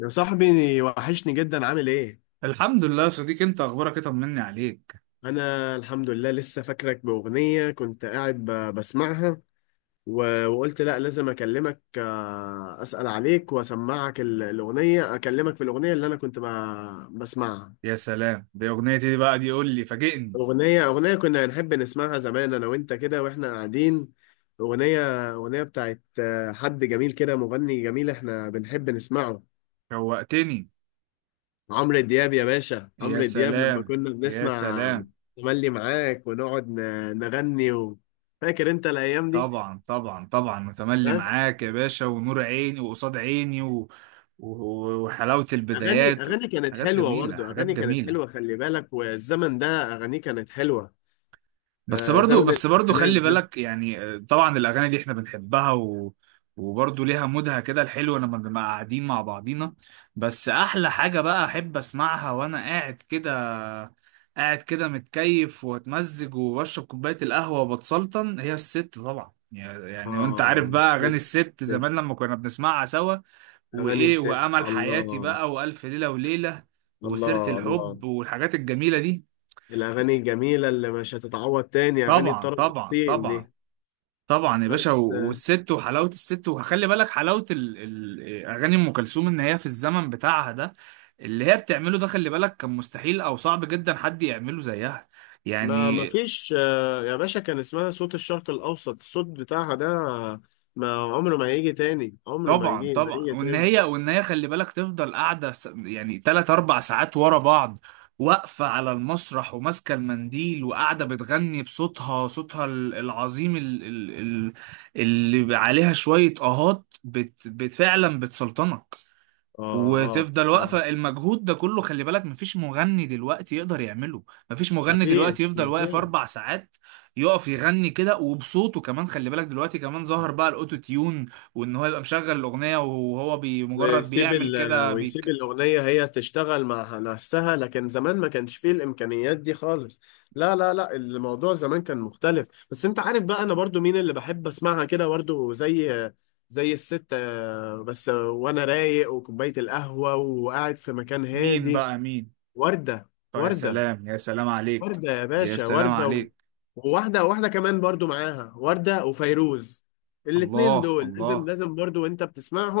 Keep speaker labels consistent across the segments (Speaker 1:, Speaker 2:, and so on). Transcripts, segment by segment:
Speaker 1: يا صاحبي، وحشني جدا، عامل ايه؟
Speaker 2: الحمد لله يا صديقي، انت اخبارك ايه؟ طمني عليك.
Speaker 1: انا الحمد لله لسه فاكرك باغنية كنت قاعد بسمعها، وقلت لا لازم اكلمك، اسأل عليك واسمعك الاغنية، اكلمك في الاغنية اللي انا كنت بسمعها.
Speaker 2: يا سلام، دي اغنيتي دي بقى، دي قول لي، فاجئني.
Speaker 1: اغنية كنا نحب نسمعها زمان انا وانت كده واحنا قاعدين. اغنية بتاعت حد جميل كده، مغني جميل احنا بنحب نسمعه،
Speaker 2: شوقتني.
Speaker 1: عمرو دياب يا باشا.
Speaker 2: يا
Speaker 1: عمرو دياب لما
Speaker 2: سلام،
Speaker 1: كنا
Speaker 2: يا
Speaker 1: بنسمع
Speaker 2: سلام.
Speaker 1: تملي معاك ونقعد نغني و... فاكر انت الايام دي؟
Speaker 2: طبعا، طبعا، طبعا، متملي
Speaker 1: بس.
Speaker 2: معاك يا باشا ونور عيني وقصاد عيني و... و... وحلاوة
Speaker 1: اغاني
Speaker 2: البدايات.
Speaker 1: اغاني كانت
Speaker 2: حاجات
Speaker 1: حلوه،
Speaker 2: جميلة،
Speaker 1: برضه
Speaker 2: حاجات
Speaker 1: اغاني كانت حلوه،
Speaker 2: جميلة.
Speaker 1: خلي بالك، والزمن ده اغانيه كانت حلوه.
Speaker 2: بس
Speaker 1: آه،
Speaker 2: برضو
Speaker 1: زمن
Speaker 2: بس برضو
Speaker 1: الالفينات
Speaker 2: خلي
Speaker 1: ده.
Speaker 2: بالك، يعني طبعا الاغاني دي احنا بنحبها، و وبرضه ليها مودها كده الحلو لما بنبقى قاعدين مع بعضينا. بس احلى حاجة بقى احب اسمعها وانا قاعد كده، قاعد كده متكيف واتمزج وبشرب كوباية القهوة وبتسلطن هي الست، طبعا يعني وانت عارف
Speaker 1: اه،
Speaker 2: بقى اغاني الست زمان
Speaker 1: بت-
Speaker 2: لما كنا بنسمعها سوا،
Speaker 1: اغاني
Speaker 2: وايه،
Speaker 1: الست،
Speaker 2: وامل حياتي
Speaker 1: الله،
Speaker 2: بقى، والف ليلة وليلة، وسيرة
Speaker 1: الله، الله.
Speaker 2: الحب والحاجات الجميلة دي.
Speaker 1: الاغاني الجميله اللي مش هتتعوض تاني، اغاني
Speaker 2: طبعا،
Speaker 1: الطرب
Speaker 2: طبعا،
Speaker 1: الاصيل
Speaker 2: طبعا.
Speaker 1: دي.
Speaker 2: طبعا يا باشا، و-
Speaker 1: بس
Speaker 2: والست وحلاوه الست، وخلي بالك حلاوه اغاني ام كلثوم، ان هي في الزمن بتاعها ده اللي هي بتعمله ده خلي بالك كان مستحيل او صعب جدا حد يعمله زيها
Speaker 1: ما
Speaker 2: يعني.
Speaker 1: ما فيش، يا باشا، كان اسمها صوت الشرق الأوسط، الصوت بتاعها ده ما عمره ما هيجي تاني، عمره ما
Speaker 2: طبعا،
Speaker 1: هيجي، ما
Speaker 2: طبعا،
Speaker 1: هيجي
Speaker 2: وان
Speaker 1: تاني.
Speaker 2: هي وان هي خلي بالك تفضل قاعده يعني 3 4 ساعات ورا بعض، واقفه على المسرح وماسكه المنديل وقاعده بتغني بصوتها، العظيم، اللي عليها شويه اهات فعلا بتسلطنك.
Speaker 1: اه، اه،
Speaker 2: وتفضل
Speaker 1: اه.
Speaker 2: واقفة المجهود ده كله، خلي بالك مفيش مغني دلوقتي يقدر يعمله. مفيش
Speaker 1: ما
Speaker 2: مغني دلوقتي
Speaker 1: فيش،
Speaker 2: يفضل
Speaker 1: ما
Speaker 2: واقف
Speaker 1: فيش.
Speaker 2: 4 ساعات يقف يغني كده وبصوته كمان. خلي بالك دلوقتي كمان ظهر بقى الأوتو تيون، وإن هو يبقى مشغل الأغنية وهو مجرد بيعمل كده
Speaker 1: ويسيب
Speaker 2: بيك...
Speaker 1: الأغنية هي تشتغل مع نفسها، لكن زمان ما كانش فيه الإمكانيات دي خالص. لا، لا، لا، الموضوع زمان كان مختلف، بس أنت عارف بقى أنا برضو مين اللي بحب أسمعها كده؟ برضو، زي زي الست، بس وأنا رايق وكوباية القهوة وقاعد في مكان
Speaker 2: مين
Speaker 1: هادي.
Speaker 2: بقى؟ مين؟
Speaker 1: وردة.
Speaker 2: طب يا
Speaker 1: وردة.
Speaker 2: سلام، يا سلام عليك.
Speaker 1: وردة يا
Speaker 2: يا
Speaker 1: باشا،
Speaker 2: سلام
Speaker 1: وردة و...
Speaker 2: عليك.
Speaker 1: وواحدة واحدة كمان برضو معاها، وردة وفيروز، الاتنين
Speaker 2: الله،
Speaker 1: دول لازم،
Speaker 2: الله.
Speaker 1: لازم برضو وانت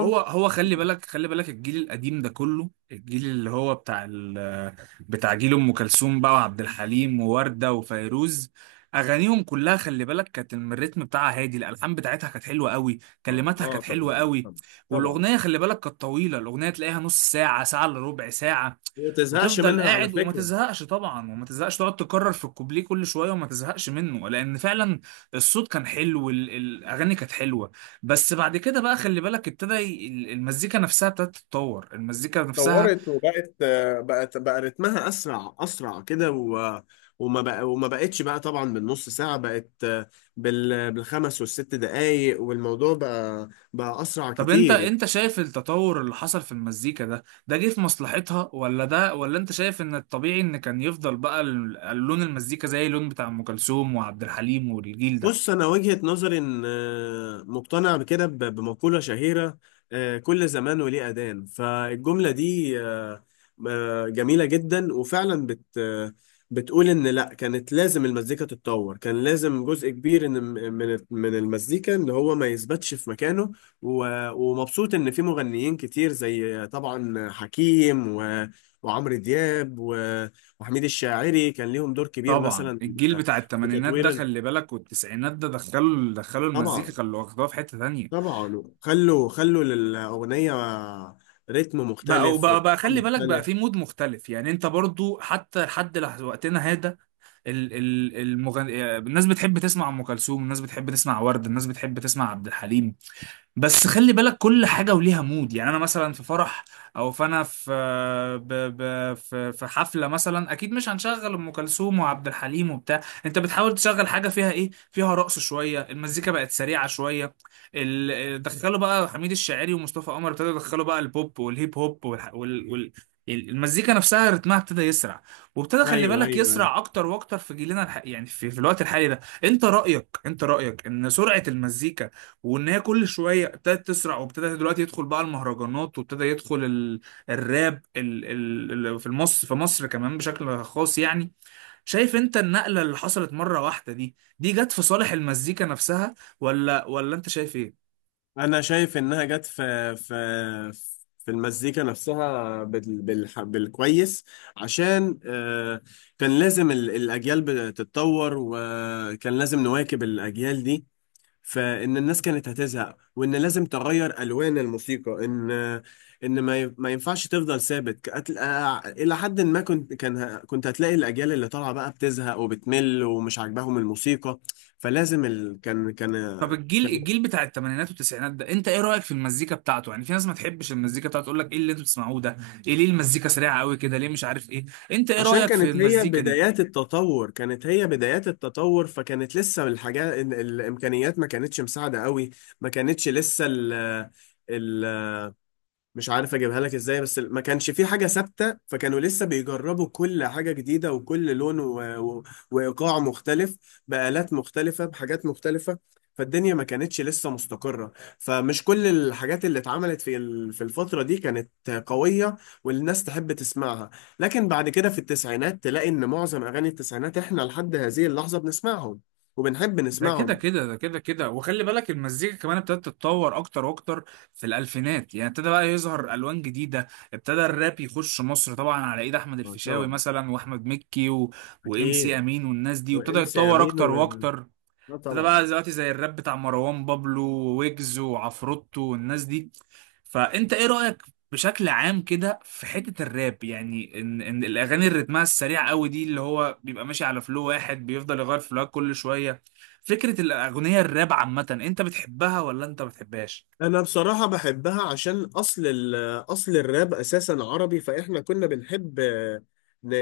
Speaker 2: هو هو، خلي بالك، خلي بالك، الجيل القديم ده كله، الجيل اللي هو بتاع بتاع جيل ام كلثوم بقى وعبد الحليم ووردة وفيروز، اغانيهم كلها خلي بالك كانت الريتم بتاعها هادي، الالحان بتاعتها كانت حلوه قوي،
Speaker 1: اه،
Speaker 2: كلماتها كانت حلوه
Speaker 1: طبعا،
Speaker 2: قوي.
Speaker 1: طبعا،
Speaker 2: والاغنيه
Speaker 1: طبعا.
Speaker 2: خلي بالك كانت طويله، الاغنيه تلاقيها نص ساعه، ساعه الا ربع ساعه،
Speaker 1: وما تزهقش
Speaker 2: وتفضل
Speaker 1: منها على
Speaker 2: قاعد وما
Speaker 1: فكرة.
Speaker 2: تزهقش، طبعا وما تزهقش، تقعد تكرر في الكوبليه كل شويه وما تزهقش منه، لان فعلا الصوت كان حلو الاغاني كانت حلوه. بس بعد كده بقى، خلي بالك، المزيكا نفسها ابتدت تتطور، المزيكا نفسها.
Speaker 1: اتطورت وبقت، بقت بقى رتمها اسرع، اسرع كده و... وما بقى، وما بقتش بقى، طبعا بالنص ساعة، بقت، بالخمس والست دقايق، والموضوع بقى بقى اسرع
Speaker 2: طب انت
Speaker 1: كتير.
Speaker 2: انت شايف التطور اللي حصل في المزيكا ده، ده جه في مصلحتها، ولا انت شايف ان الطبيعي ان كان يفضل بقى لون المزيكا زي اللون بتاع ام كلثوم وعبد الحليم والجيل ده؟
Speaker 1: بص، انا وجهة نظري ان مقتنع بكده، بمقولة شهيرة، كل زمان وليه أذان. فالجملة دي، جميلة جدا، وفعلا بت آه، بتقول ان لا، كانت لازم المزيكا تتطور، كان لازم جزء كبير، من المزيكا ان هو ما يثبتش في مكانه. ومبسوط ان في مغنيين كتير، زي طبعا حكيم وعمرو دياب وحميد الشاعري، كان ليهم دور كبير
Speaker 2: طبعا،
Speaker 1: مثلا
Speaker 2: الجيل بتاع
Speaker 1: في
Speaker 2: الثمانينات ده،
Speaker 1: تطوير
Speaker 2: خلي بالك، والتسعينات ده، دخلوا المزيكا،
Speaker 1: طبعا،
Speaker 2: خلوا واخدوها في حتة تانية.
Speaker 1: طبعا، خلوا، خلوا للأغنية رتم
Speaker 2: بقى
Speaker 1: مختلف
Speaker 2: بقى بقى
Speaker 1: وإيقاع
Speaker 2: خلي بالك، بقى
Speaker 1: مختلف.
Speaker 2: في مود مختلف، يعني انت برضو حتى لحد وقتنا هذا، الناس بتحب تسمع ام كلثوم، الناس بتحب تسمع ورد، الناس بتحب تسمع عبد الحليم. بس خلي بالك كل حاجة وليها مود، يعني أنا مثلا في فرح، أو فأنا في في حفلة مثلا، أكيد مش هنشغل أم كلثوم وعبد الحليم وبتاع، أنت بتحاول تشغل حاجة فيها إيه، فيها رقص شوية، المزيكا بقت سريعة شوية، دخلوا بقى حميد الشاعري ومصطفى قمر، ابتدوا يدخلوا بقى البوب والهيب هوب المزيكا نفسها رتمها ابتدى يسرع، وابتدى خلي
Speaker 1: أيوه، أيوه،
Speaker 2: بالك
Speaker 1: أيوه.
Speaker 2: يسرع اكتر واكتر في جيلنا يعني في الوقت الحالي ده، انت رأيك ان سرعة المزيكا وان هي كل شويه ابتدت تسرع، وابتدى دلوقتي يدخل بقى المهرجانات، وابتدى يدخل الراب في مصر، في مصر كمان بشكل خاص يعني. شايف انت النقله اللي حصلت مره واحده دي، جت في صالح المزيكا نفسها، ولا انت شايف ايه؟
Speaker 1: أنا شايف إنها جت في في المزيكا نفسها، بالكويس. عشان كان لازم الأجيال بتتطور، وكان لازم نواكب الأجيال دي، فان الناس كانت هتزهق، وان لازم تغير الوان الموسيقى، ان ما ينفعش تفضل ثابت. الى حد ما، كنت كنت هتلاقي الاجيال اللي طالعه بقى بتزهق وبتمل ومش عاجباهم الموسيقى، فلازم كان كان
Speaker 2: طب الجيل
Speaker 1: كان
Speaker 2: الجيل بتاع الثمانينات والتسعينات ده، انت ايه رايك في المزيكا بتاعته؟ يعني في ناس ما تحبش المزيكا بتاعته تقول لك ايه اللي انتوا بتسمعوه ده، ايه، ليه المزيكا سريعه قوي كده، ليه، مش عارف ايه، انت ايه
Speaker 1: عشان
Speaker 2: رايك في
Speaker 1: كانت هي
Speaker 2: المزيكا دي؟
Speaker 1: بدايات التطور، كانت هي بدايات التطور، فكانت لسه الحاجات الامكانيات ما كانتش مساعده قوي، ما كانتش لسه ال... مش عارف اجيبها لك ازاي، بس ما كانش في حاجة ثابتة، فكانوا لسه بيجربوا كل حاجة جديدة وكل لون و... و... وايقاع مختلف، بآلات مختلفة بحاجات مختلفة. فالدنيا ما كانتش لسه مستقرة، فمش كل الحاجات اللي اتعملت في في الفترة دي كانت قوية والناس تحب تسمعها. لكن بعد كده في التسعينات تلاقي ان معظم اغاني التسعينات احنا لحد هذه اللحظة بنسمعهم وبنحب
Speaker 2: ده كده
Speaker 1: نسمعهم.
Speaker 2: كده، ده كده كده، وخلي بالك المزيكا كمان ابتدت تتطور اكتر واكتر في الالفينات، يعني ابتدى بقى يظهر الوان جديده، ابتدى الراب يخش مصر طبعا على ايد احمد الفيشاوي
Speaker 1: طبعا.
Speaker 2: مثلا واحمد مكي و... وام سي
Speaker 1: اكيد.
Speaker 2: امين والناس دي، وابتدى
Speaker 1: وام سي
Speaker 2: يتطور
Speaker 1: امين
Speaker 2: اكتر
Speaker 1: و...
Speaker 2: واكتر. ده بقى
Speaker 1: طبعا.
Speaker 2: دلوقتي زي الراب بتاع مروان بابلو، ويجز، وعفروتو، والناس دي، فانت ايه رأيك بشكل عام كده في حتة الراب؟ يعني ان الاغاني اللي رتمها السريع قوي دي، اللي هو بيبقى ماشي على فلو واحد بيفضل يغير فلوهات كل شوية، فكرة الاغنية الراب عامة، انت بتحبها ولا انت ما بتحبهاش؟
Speaker 1: انا بصراحة بحبها، عشان اصل الراب اساسا عربي، فاحنا كنا بنحب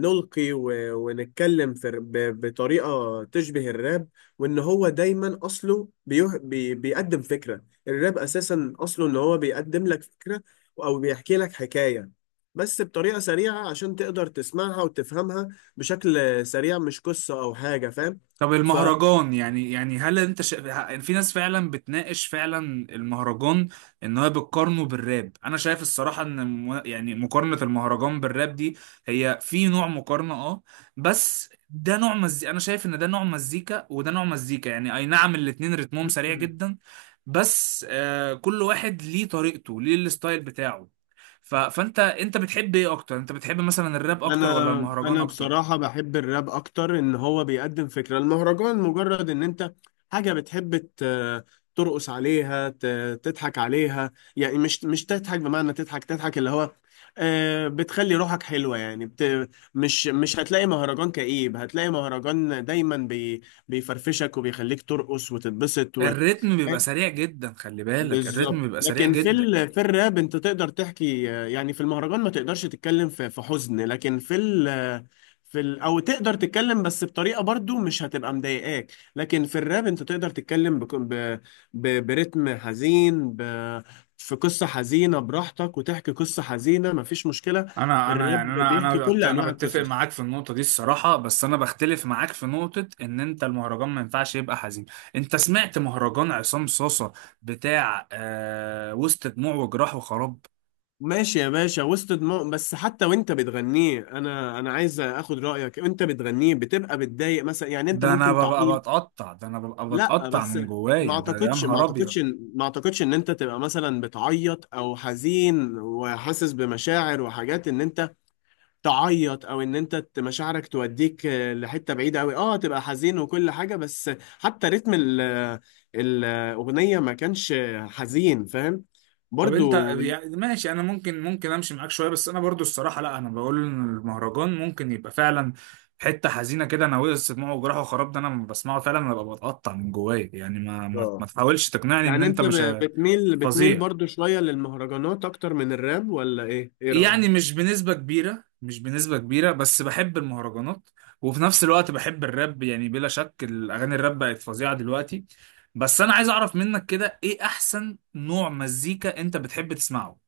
Speaker 1: نلقي ونتكلم في بطريقة تشبه الراب. وان هو دايما اصله بيه بي بيقدم فكرة، الراب اساسا اصله ان هو بيقدم لك فكرة او بيحكي لك حكاية، بس بطريقة سريعة عشان تقدر تسمعها وتفهمها بشكل سريع، مش قصة او حاجة، فاهم؟
Speaker 2: طب
Speaker 1: ف
Speaker 2: المهرجان، يعني هل انت في ناس فعلا بتناقش فعلا المهرجان، ان هو بتقارنه بالراب، انا شايف الصراحه ان يعني مقارنه المهرجان بالراب دي، هي في نوع مقارنه، اه، بس ده نوع مزيكا، انا شايف ان ده نوع مزيكا وده نوع مزيكا، يعني اي نعم الاتنين رتمهم سريع جدا، بس كل واحد ليه طريقته، ليه الستايل بتاعه. ف... فانت، بتحب ايه اكتر؟ انت بتحب مثلا الراب اكتر ولا
Speaker 1: انا
Speaker 2: المهرجان
Speaker 1: انا
Speaker 2: اكتر؟
Speaker 1: بصراحه بحب الراب اكتر، ان هو بيقدم فكره. المهرجان مجرد ان انت حاجه بتحب ترقص عليها، تضحك عليها، يعني مش مش تضحك بمعنى تضحك، تضحك اللي هو بتخلي روحك حلوه، يعني مش مش هتلاقي مهرجان كئيب، هتلاقي مهرجان دايما بيفرفشك وبيخليك ترقص وتتبسط.
Speaker 2: الريتم بيبقى سريع جدا، خلي بالك الريتم
Speaker 1: بالظبط.
Speaker 2: بيبقى سريع
Speaker 1: لكن
Speaker 2: جدا.
Speaker 1: في الراب انت تقدر تحكي، يعني في المهرجان ما تقدرش تتكلم في في حزن، لكن في ال... آه، في ال... او تقدر تتكلم، بس بطريقه برضو مش هتبقى مضايقاك. لكن في الراب انت تقدر تتكلم برتم حزين، في قصه حزينه براحتك، وتحكي قصه حزينه مفيش مشكله.
Speaker 2: انا
Speaker 1: الراب
Speaker 2: يعني انا
Speaker 1: بيحكي
Speaker 2: انا
Speaker 1: كل
Speaker 2: انا
Speaker 1: انواع
Speaker 2: بتفق
Speaker 1: القصص.
Speaker 2: معاك في النقطه دي الصراحه، بس انا بختلف معاك في نقطه ان انت المهرجان ما ينفعش يبقى حزين. انت سمعت مهرجان عصام صاصه؟ بتاع وسط دموع وجراح وخراب،
Speaker 1: ماشي يا باشا، وسط دماغ. بس حتى وانت بتغنيه، انا انا عايز اخد رايك، انت بتغنيه بتبقى بتضايق مثلا؟ يعني انت
Speaker 2: ده انا
Speaker 1: ممكن
Speaker 2: ببقى
Speaker 1: تعيط؟
Speaker 2: بتقطع، ده انا ببقى
Speaker 1: لا،
Speaker 2: بتقطع
Speaker 1: بس
Speaker 2: من جوايا، ده يا نهار ابيض.
Speaker 1: ما اعتقدش ان انت تبقى مثلا بتعيط او حزين وحاسس بمشاعر وحاجات ان انت تعيط، او ان انت مشاعرك توديك، لحته بعيده قوي، اه تبقى حزين وكل حاجه. بس حتى رتم الاغنيه ما كانش حزين، فاهم؟
Speaker 2: طب انت،
Speaker 1: برضو.
Speaker 2: يعني ماشي، انا ممكن امشي معاك شويه، بس انا برضو الصراحه، لا، انا بقول ان المهرجان ممكن يبقى فعلا حته حزينه كده، انا وقع سمعه وجراحه وخراب، ده انا لما بسمعه فعلا انا ببقى بتقطع من جوايا، يعني ما
Speaker 1: اه،
Speaker 2: تحاولش تقنعني ان
Speaker 1: يعني
Speaker 2: انت
Speaker 1: انت
Speaker 2: مش
Speaker 1: بتميل
Speaker 2: فظيع.
Speaker 1: برضو شوية للمهرجانات اكتر من الراب، ولا ايه؟ ايه رأيك؟
Speaker 2: يعني مش بنسبه كبيره، مش بنسبه كبيره، بس بحب المهرجانات، وفي نفس الوقت بحب الراب، يعني بلا شك الاغاني الراب بقت فظيعه دلوقتي. بس انا عايز اعرف منك كده، ايه احسن نوع مزيكا انت بتحب تسمعه؟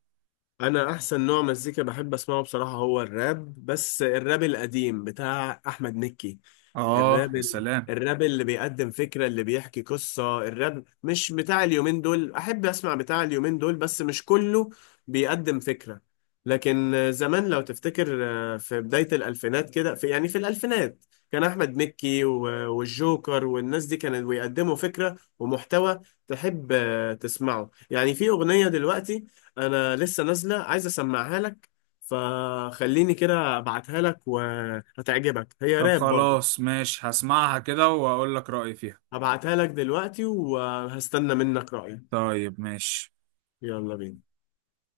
Speaker 1: انا احسن نوع مزيكا بحب اسمعه بصراحة هو الراب، بس الراب القديم بتاع احمد مكي.
Speaker 2: اه،
Speaker 1: الراب
Speaker 2: يا سلام.
Speaker 1: الراب اللي بيقدم فكرة، اللي بيحكي قصة. الراب مش بتاع اليومين دول، أحب أسمع بتاع اليومين دول بس مش كله بيقدم فكرة. لكن زمان لو تفتكر، في بداية الألفينات كده، في يعني في الألفينات كان أحمد مكي والجوكر والناس دي كانوا بيقدموا فكرة ومحتوى تحب تسمعه. يعني في أغنية دلوقتي أنا لسه نازلة عايز أسمعها لك، فخليني كده أبعتها لك وهتعجبك، هي
Speaker 2: طب
Speaker 1: راب برضو.
Speaker 2: خلاص ماشي، هسمعها كده واقول لك رأيي فيها.
Speaker 1: هبعتها لك دلوقتي وهستنى منك رأيك.
Speaker 2: طيب ماشي.
Speaker 1: يلا بينا.